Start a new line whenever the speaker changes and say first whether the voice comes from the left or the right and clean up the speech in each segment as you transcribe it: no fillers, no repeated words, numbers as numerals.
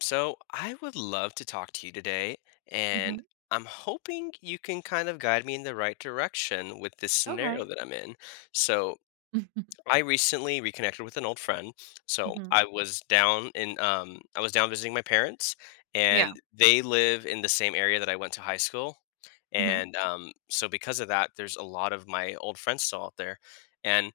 left: So, I would love to talk to you today, and
right: Mhm.
left: I'm hoping you can kind of guide me in the right direction with this scenario
right: Okay.
left: that I'm in. So, I recently reconnected with an old friend. So
right: Mhm.
left: I was down in I was down visiting my parents,
right: Yeah.
left: and they live in the same area that I went to high school.
right: Mhm.
left: And so because of that there's a lot of my old friends still out there. And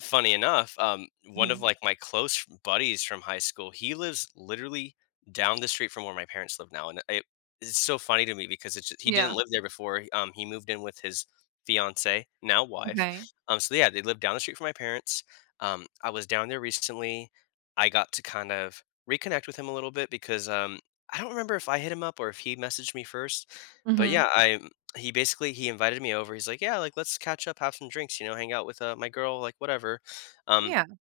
left: funny enough, one of
right: Mhm.
left: like my close buddies from high school, he lives literally down the street from where my parents live now, and it's so funny to me because it's he didn't
right: Yeah.
left: live there before. He moved in with his fiance, now wife.
right: Okay.
left: So yeah, they live down the street from my parents. I was down there recently. I got to kind of reconnect with him a little bit because I don't remember if I hit him up or if he messaged me first. But
right: Mhm.
left: yeah, I he basically he invited me over. He's like, yeah, like let's catch up, have some drinks, you know, hang out with my girl, like whatever. Um,
right: Yeah.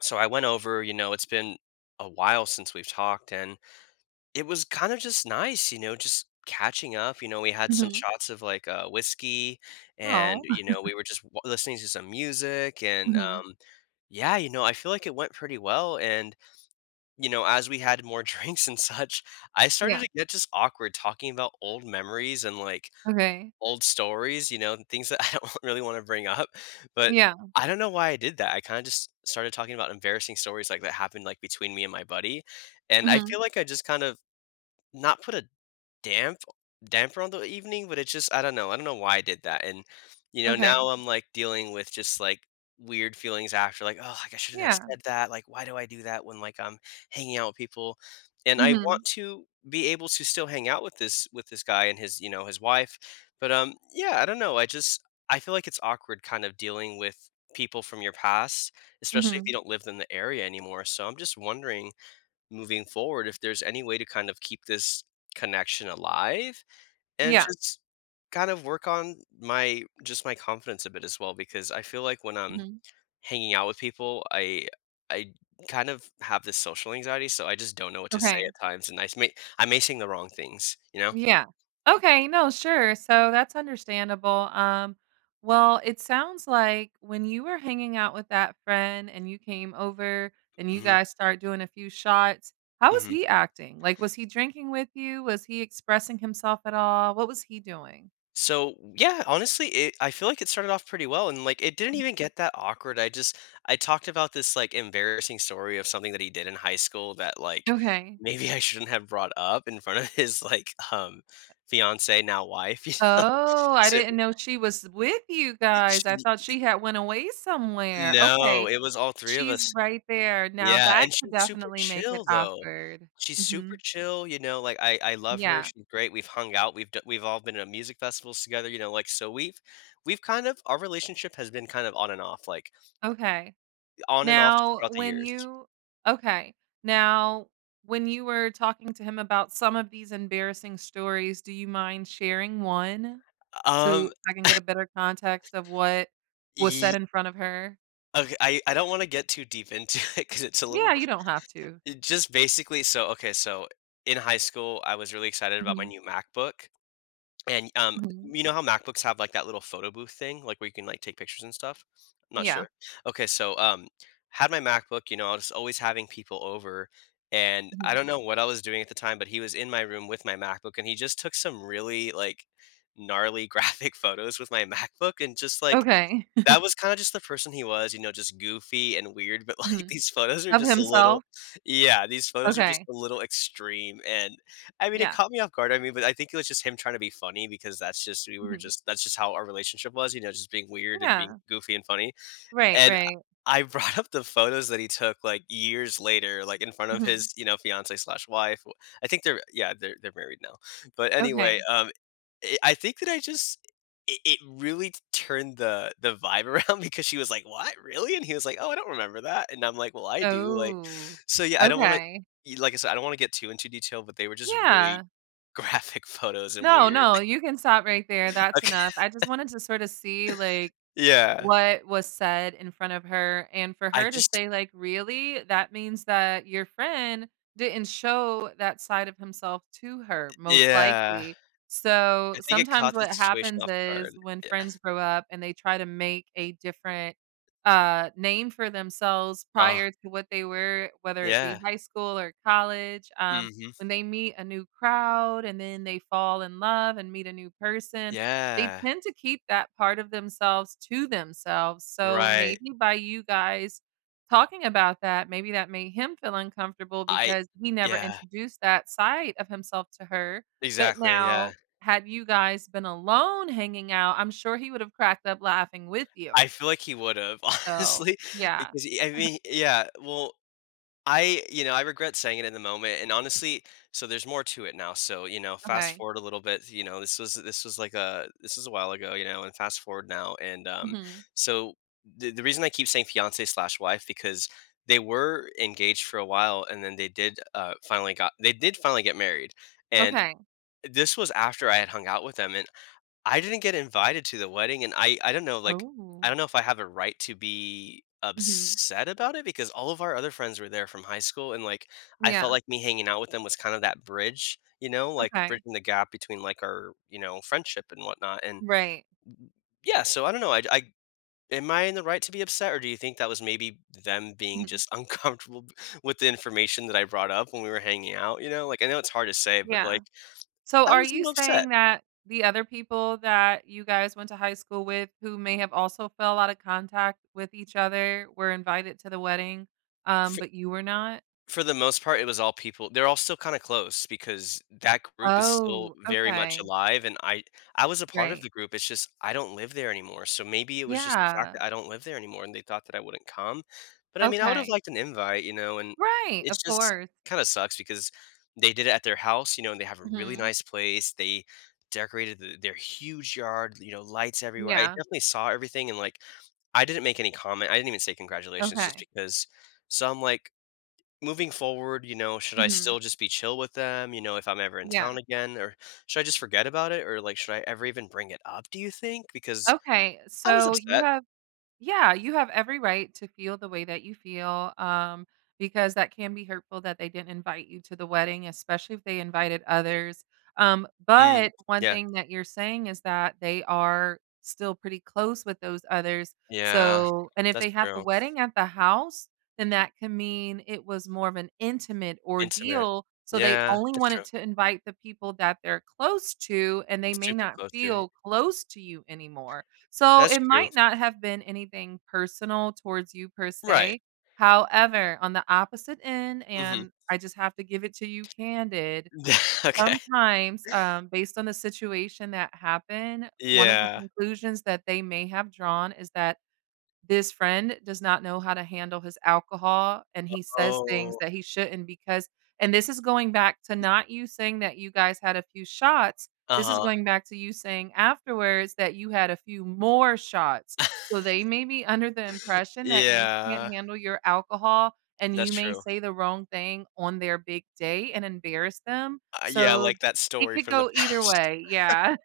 left: so I went over. You know, it's been a while since we've talked, and it was kind of just nice, you know, just catching up, you know, we had some
right: Mhm.
left: shots of, like, whiskey, and,
right: Oh.
left: you know, we were just w listening to some music and,
right: Mhm.
left: yeah, you know, I feel like it went pretty well, and, you know, as we had more drinks and such, I started to
right: Yeah.
left: get just awkward talking about old memories and, like,
right: Okay.
left: old stories, you know, things that I don't really wanna bring up, but
right: Yeah.
left: I don't know why I did that. I kinda just started talking about embarrassing stories, like, that happened, like, between me and my buddy, and I
right: Mhm.
left: feel like I just kind of not put a damp damper on the evening, but it's just I don't know. I don't know why I did that. And you know,
right: Okay.
left: now I'm like dealing with just like weird feelings after, like, oh, like I shouldn't have
right: Yeah.
left: said that. Like, why do I do that when like I'm hanging out with people? And I want
right: Mhm.
left: to be able to still hang out with this guy and his, you know, his wife. But yeah, I don't know. I just I feel like it's awkward kind of dealing with people from your past, especially if you
right: Mhm.
left: don't live in the area anymore. So I'm just wondering, moving forward, if there's any way to kind of keep this connection alive and
right: Yeah.
left: just kind of work on my just my confidence a bit as well, because I feel like when I'm
right: Mhm.
left: hanging out with people I kind of have this social anxiety, so I just don't know what to say
right: Okay.
left: at times, and I may sing the wrong things, you know.
right: Yeah. Okay, no, sure. So that's understandable. Well, it sounds like when you were hanging out with that friend and you came over and you
left: Hmm.
right: guys start doing a few shots, how was
left: Hmm.
right: he acting? Like, was he drinking with you? Was he expressing himself at all? What was he doing?
left: So yeah, honestly, I feel like it started off pretty well, and like it didn't even get that awkward. I just I talked about this like embarrassing story of something that he did in high school that, like,
right: Okay.
left: maybe I shouldn't have brought up in front of his like fiance, now wife. You know,
right: Oh, I
left: so
right: didn't know she was with you guys. I
left: she,
right: thought she had went away somewhere.
left: no,
right: Okay.
left: it was all three of
right: She's
left: us.
right: right there. Now
left: Yeah,
right: that
left: and
right: could
left: she's super
right: definitely make it
left: chill though.
right: awkward.
left: She's
right: Hmm.
left: super chill, you know, like, I love her,
right: Yeah.
left: she's great, we've hung out, we've all been at music festivals together, you know, like, so we've kind of our relationship has been kind of on and off, like,
right: Okay.
left: on and off just
right: Now,
left: throughout the
right: when
left: years.
right: you okay. Now, when you were talking to him about some of these embarrassing stories, do you mind sharing one so
left: Um,
right: I can get a better context of what was
left: ye
right: said in front of her?
left: Okay, I don't wanna get too deep into it because it's a little
right: Yeah,
left: gr
right: you don't have to.
left: it just basically so, okay, so in high school, I was really excited about my
right: Mhm,
left: new MacBook. And,
right: mhm.
left: you know how MacBooks have, like, that little photo booth thing, like, where you can, like, take pictures and stuff? I'm not
right: Yeah.
left: sure. Okay, so, had my MacBook, you know, I was always having people over, and I
right: Mhm.
left: don't know what I was doing at the time, but he was in my room with my MacBook, and he just took some really, like, gnarly graphic photos with my MacBook and just, like,
right: Okay.
left: that was kinda just the person he was, you know, just goofy and weird, but, like,
right: Mhm.
left: these photos are
right: Of
left: just a little.
right: himself?
left: Yeah, these photos are just
right: Okay.
left: a little extreme, and I mean, it
right: Yeah.
left: caught me off guard, I mean, but I think it was just him trying to be funny because that's just we were
right: Mhm.
left: just that's just how our relationship was, you know, just being weird and being
right: Yeah.
left: goofy and funny,
right: Right,
left: and
right: right.
left: I brought up the photos that he took, like, years later, like, in front of
right: Mhm.
left: his, you know, fiance slash w I think they're yeah, they're married now, but
right: Okay.
left: anyway, I think that I just it really turned the vibe around because she was like, "What? Really?" And he was like, "Oh, I don't remember that." And I'm like, "Well, I do." Like,
right: Oh.
left: so yeah, I don't wanna
right: Okay.
left: like I said, I don't wanna get too into detail, but they were just really
right: Yeah.
left: graphic photos and
right: No,
left: weird.
right: no, you can stop right there, that's
left: Okay.
right: enough. I just wanted to sort of see, like,
left: Yeah.
right: what was said in front of her, and for
left: I
right: her to
left: just
right: say, like, "Really?" That means that your friend didn't show that side of himself to her, most
left: yeah.
right: likely. So,
left: I think it
right: sometimes
left: caught the
right: what
left: situation
right: happens
left: off
right: is
left: guard.
right: when friends grow up and they try to make a different, name for themselves
left: Uh,
right: prior to what they were, whether it
left: yeah.
right: be high school or college,
left: Mhm.
right: when they meet a new crowd and then they fall in love and meet a new person, they
left: Yeah.
right: tend to keep that part of themselves to themselves, so
left: Right.
right: maybe by you guys talking about that, maybe that made him feel uncomfortable
left: I
right: because he never
left: yeah.
right: introduced that side of himself to her, but
left: Exactly, yeah.
right: now had you guys been alone hanging out, I'm sure he would have cracked up laughing with you.
left: I feel like he would've,
right: So,
left: honestly,
right: yeah.
left: because he I mean yeah, well, I you know, I regret saying it in the moment, and honestly so there's more to it now, so, you know, fast
right: Okay.
left: forward a little bit, you know, this was like a this was a while ago, you know, and fast forward now, and,
right: Mhm.
left: so the reason I keep saying fiance slash wife because they were engaged for a while, and then they did, finally got they did finally get married, and
right: Okay.
left: this was after I had hung out with them, and I didn't get invited to the wedding, and I don't know, like, I
right: Oh.
left: don't know if I have a right to be
right: Mhm.
left: upset about it because all of our other friends were there from high school, and, like, I felt
right: Yeah.
left: like me hanging out with them was kind of that bridge, you know, like,
right: Okay.
left: bridging the gap between, like, our, you know, friendship and whatnot, and
right: Right.
left: yeah, so I don't know, I am I in the right to be upset, or do you think that was maybe them being
right: Mhm.
left: just uncomfortable b with the information that I brought up when we were hanging out, you know? Like, I know it's hard to say, but,
right: Yeah.
left: like,
right: So
left: I
right: are
left: was a
right: you
left: little upset.
right: saying that the other people that you guys went to high school with who may have also fell out of contact with each other were invited to the wedding, but you were not?
left: For the most part, it was all people they're all still kinda close because that group is still
right: Oh,
left: very much
right: okay.
left: alive, and I was a part of
right: Right.
left: the group, it's just I don't live there anymore, so maybe it was just the fact
right: Yeah.
left: that I don't live there anymore and they thought that I wouldn't come, but I mean, I would have
right: Okay.
left: liked an invite, you know, and
right: Right,
left: it's
right: of
left: just
right: course.
left: kinda sucks because they did it at their house, you know, and they have a really
right: Mhm.
left: nice place, they decorated their huge yard, you know, lights everywhere, I
right: Yeah.
left: definitely saw everything and, like, I didn't make any comment, I didn't even say congratulations just
right: Okay.
left: because so I'm like, moving forward, you know, should I
right: Mhm.
left: still just be chill with them, you know, if I'm ever in
right: Yeah.
left: town again, or should I just forget about it, or, like, should I ever even bring it up, do you think? Because
right: Okay.
left: I was
right: So you
left: upset.
right: have Yeah, you have every right to feel the way that you feel, because that can be hurtful that they didn't invite you to the wedding, especially if they invited others.
left: Mm,
right: But one
left: yeah,
right: thing that you're saying is that they are still pretty close with those others.
left: yeah,
right: So, and if
left: that's
right: they had the
left: true.
right: wedding at the house, then that can mean it was more of an intimate
left: Intimate.
right: ordeal. So they
left: Yeah,
right: only
left: that's true.
right: wanted to invite the people that they're close to, and they may
left: Super
right: not
left: close to it.
right: feel close to you anymore. So
left: That's
right: it
left: true.
right: might not have been anything personal towards you per
left: Right.
right: se. However, on the opposite end,
left: Mhm.
right: and I just have to give it to you candid,
left: Okay.
right: sometimes, based on the situation that happened, one of the
left: Yeah.
right: conclusions that they may have drawn is that this friend does not know how to handle his alcohol, and he says things
left: Oh,
right: that he shouldn't because and this is going back to not you saying that you guys had a few shots. This is
left: uh-huh.
right: going back to you saying afterwards that you had a few more shots. So they may be under the impression that you can't
left: Yeah,
right: handle your alcohol, and
left: that's
right: you may
left: true.
right: say the wrong thing on their big day and embarrass them.
left: Yeah,
right: So
left: like that
right: it
left: story
right: could
left: from the
right: go either
left: past.
right: way. Yeah.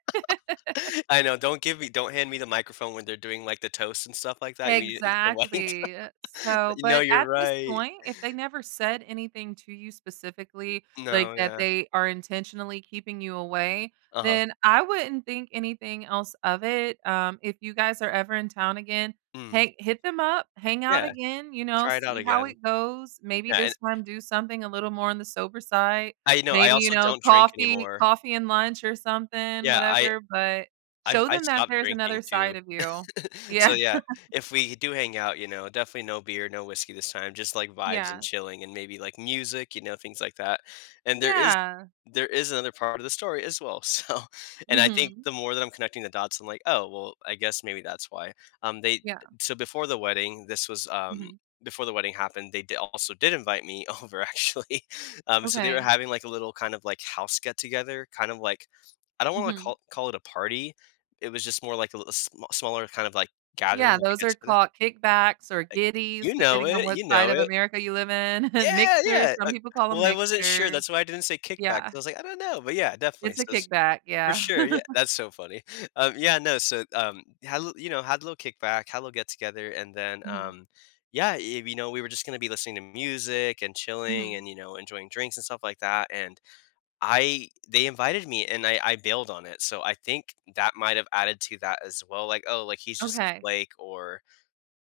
left: I know, don't hand me the microphone when they're doing, like, the toast and stuff like that, you the wedding.
right: Exactly. So,
left: No,
right: but
left: you're
right: at this
left: right.
right: point, if they never said anything to you specifically,
left: No,
right: like that
left: yeah.
right: they are intentionally keeping you away,
left: Uh-huh.
right: then I wouldn't think anything else of it. If you guys are ever in town again,
left: Mm.
right: hey, hit them up, hang out
left: Yeah,
right: again, you know,
left: try it out
right: see how
left: again.
right: it goes. Maybe
left: Yeah, and
right: this time do something a little more on the sober side.
left: I know, I
right: Maybe, you
left: also
right: know,
left: don't drink
right: coffee,
left: anymore.
right: coffee and lunch or something,
left: Yeah,
right: whatever, but show
left: I
right: them that
left: stopped
right: there's
left: drinking
right: another
left: too.
right: side of you.
left: So
right: Yeah.
left: yeah, if we do hang out, you know, definitely no beer, no whiskey this time, just like vibes and
right: Yeah.
left: chilling and maybe like music, you know, things like that. And
right: Yeah.
left: there is another part of the story as well. So, and I think
right: Mhm.
left: the more that I'm connecting the dots, I'm like, oh, well, I guess maybe that's why. They
right: Yeah.
left: so before the wedding, this was
right: Mhm.
left: before the wedding happened, they did invite me over actually. So they were
right: Okay.
left: having like a little kind of like house get together, kind of like I don't want to
right: Mhm.
left: call it a party, it was just more like a little sm smaller kind of, like, gathering,
right: Yeah,
left: like a
right: those are
left: get-together.
right: called kickbacks or
left: You
right: giddies,
left: know
right: depending on
left: it,
right: what
left: you
right: side
left: know
right: of
left: it.
right: America you live in.
left: Yeah,
right: Mixers,
left: yeah,
right: some people call
left: well,
right: them
left: I wasn't sure,
right: mixers.
left: that's why I didn't say kickback, 'cause
right: Yeah.
left: I was like, "I don't know," but yeah, definitely,
right: It's a
left: so it's
right: kickback,
left: for
right: yeah.
left: sure, yeah, that's so funny. Yeah, no, so, had a little you know, had a little kickback, had a little get-together, and then,
right: Mhm.
left: yeah, y you know, we were just gonna be listening to music and chilling
right: Mhm.
left: and, you know, enjoying drinks and stuff like that, and I they invited me and I bailed on it, so I think that might have added to that as well, like, "Oh, like, he's just a
right: Okay.
left: flake," or,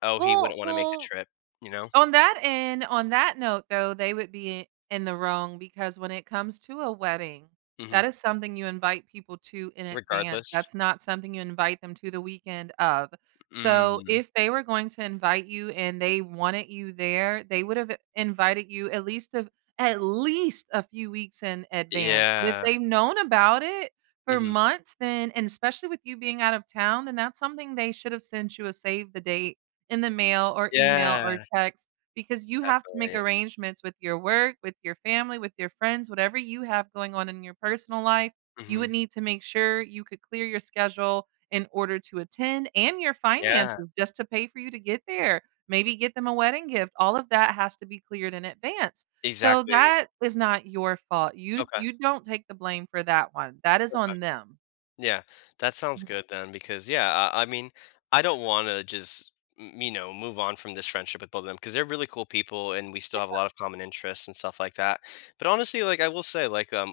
left: "Oh, he wouldn't
right: Well
left: wanna make the
right: well
left: trip," you know?
right: On that end on that note, though, they would be in the wrong because when it comes to a wedding,
left: Mhm.
right: that is something you invite people to in advance.
left: Regardless.
right: That's not something you invite them to the weekend of. So,
left: Mm.
right: if they were going to invite you and they wanted you there, they would have invited you at least a few weeks in advance. But if
left: Yeah.
right: they've known about it for
left: Mhm.
right: months, then and especially with you being out of town, then that's something they should have sent you a save the date in the mail or email or
left: Yeah.
right: text because you have to make
left: Definitely.
right: arrangements with your work, with your family, with your friends, whatever you have going on in your personal life, you
left: Mhm.
right: would need to make sure you could clear your schedule in order to attend and your
left: Yeah.
right: finances just to pay for you to get there. Maybe get them a wedding gift. All of that has to be cleared in advance. So
left: Exactly.
right: that is not your fault. You
left: Okay.
right: you don't take the blame for that one. That is
left: Okay.
right: on them.
left: Yeah, that sounds
right: Mhm.
left: good then because yeah, I mean, I don't want to just you know move on from this friendship with both of them because they're really cool people and we still have a
right: Yeah,
left: lot of common interests and stuff like that. But honestly, like I will say, like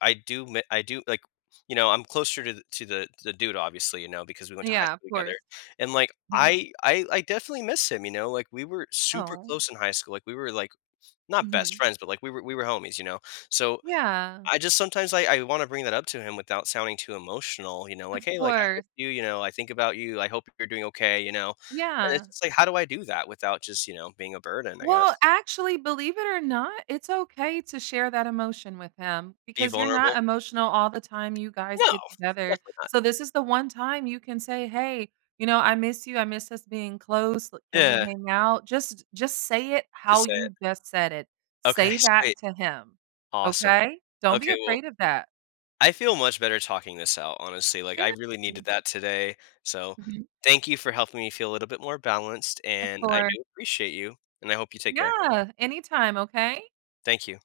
left: I do I do like you know I'm closer to the, to the dude obviously you know because we went to high
right: yeah, of
left: school
right: course.
left: together, and like
right: Mhm.
left: I definitely miss him you know like we were super
right: Oh.
left: close in high school like we were like not best
right: Mhm.
left: friends but like we were homies you know, so
right: Yeah,
left: I just sometimes I wanna bring that up to him without sounding too emotional, you know,
right: of
left: like, "Hey, like, I miss
right: course.
left: you, you know, I think about you, I hope you're doing okay," you know? And it's
right: Yeah.
left: just like, how do I do that without just, you know, being a burden, I
right: Well,
left: guess?
right: actually, believe it or not, it's okay to share that emotion with him
left: Be
right: because you're not
left: vulnerable?
right: emotional all the time you guys
left: No,
right: get together. So this is the one time you can say, "Hey, you know, I miss you. I miss us being close. L- Can we
left: yeah,
right: hang out?" Just say it
left: just
right: how
left: say it.
right: you just said it.
left: Okay,
right: Say
left: sweet.
right: that to him.
left: Awesome.
right: Okay? Don't be
left: Okay, well,
right: afraid of that.
left: I feel much better talking this out, honestly, like,
right: Yeah.
left: I really needed that today, so
right: Mhm.
left: thank you for helping me feel a little bit more balanced,
right: Of
left: and I
right: course.
left: do appreciate you, and I hope you take care.
right: Yeah, anytime, okay?
left: Thank you.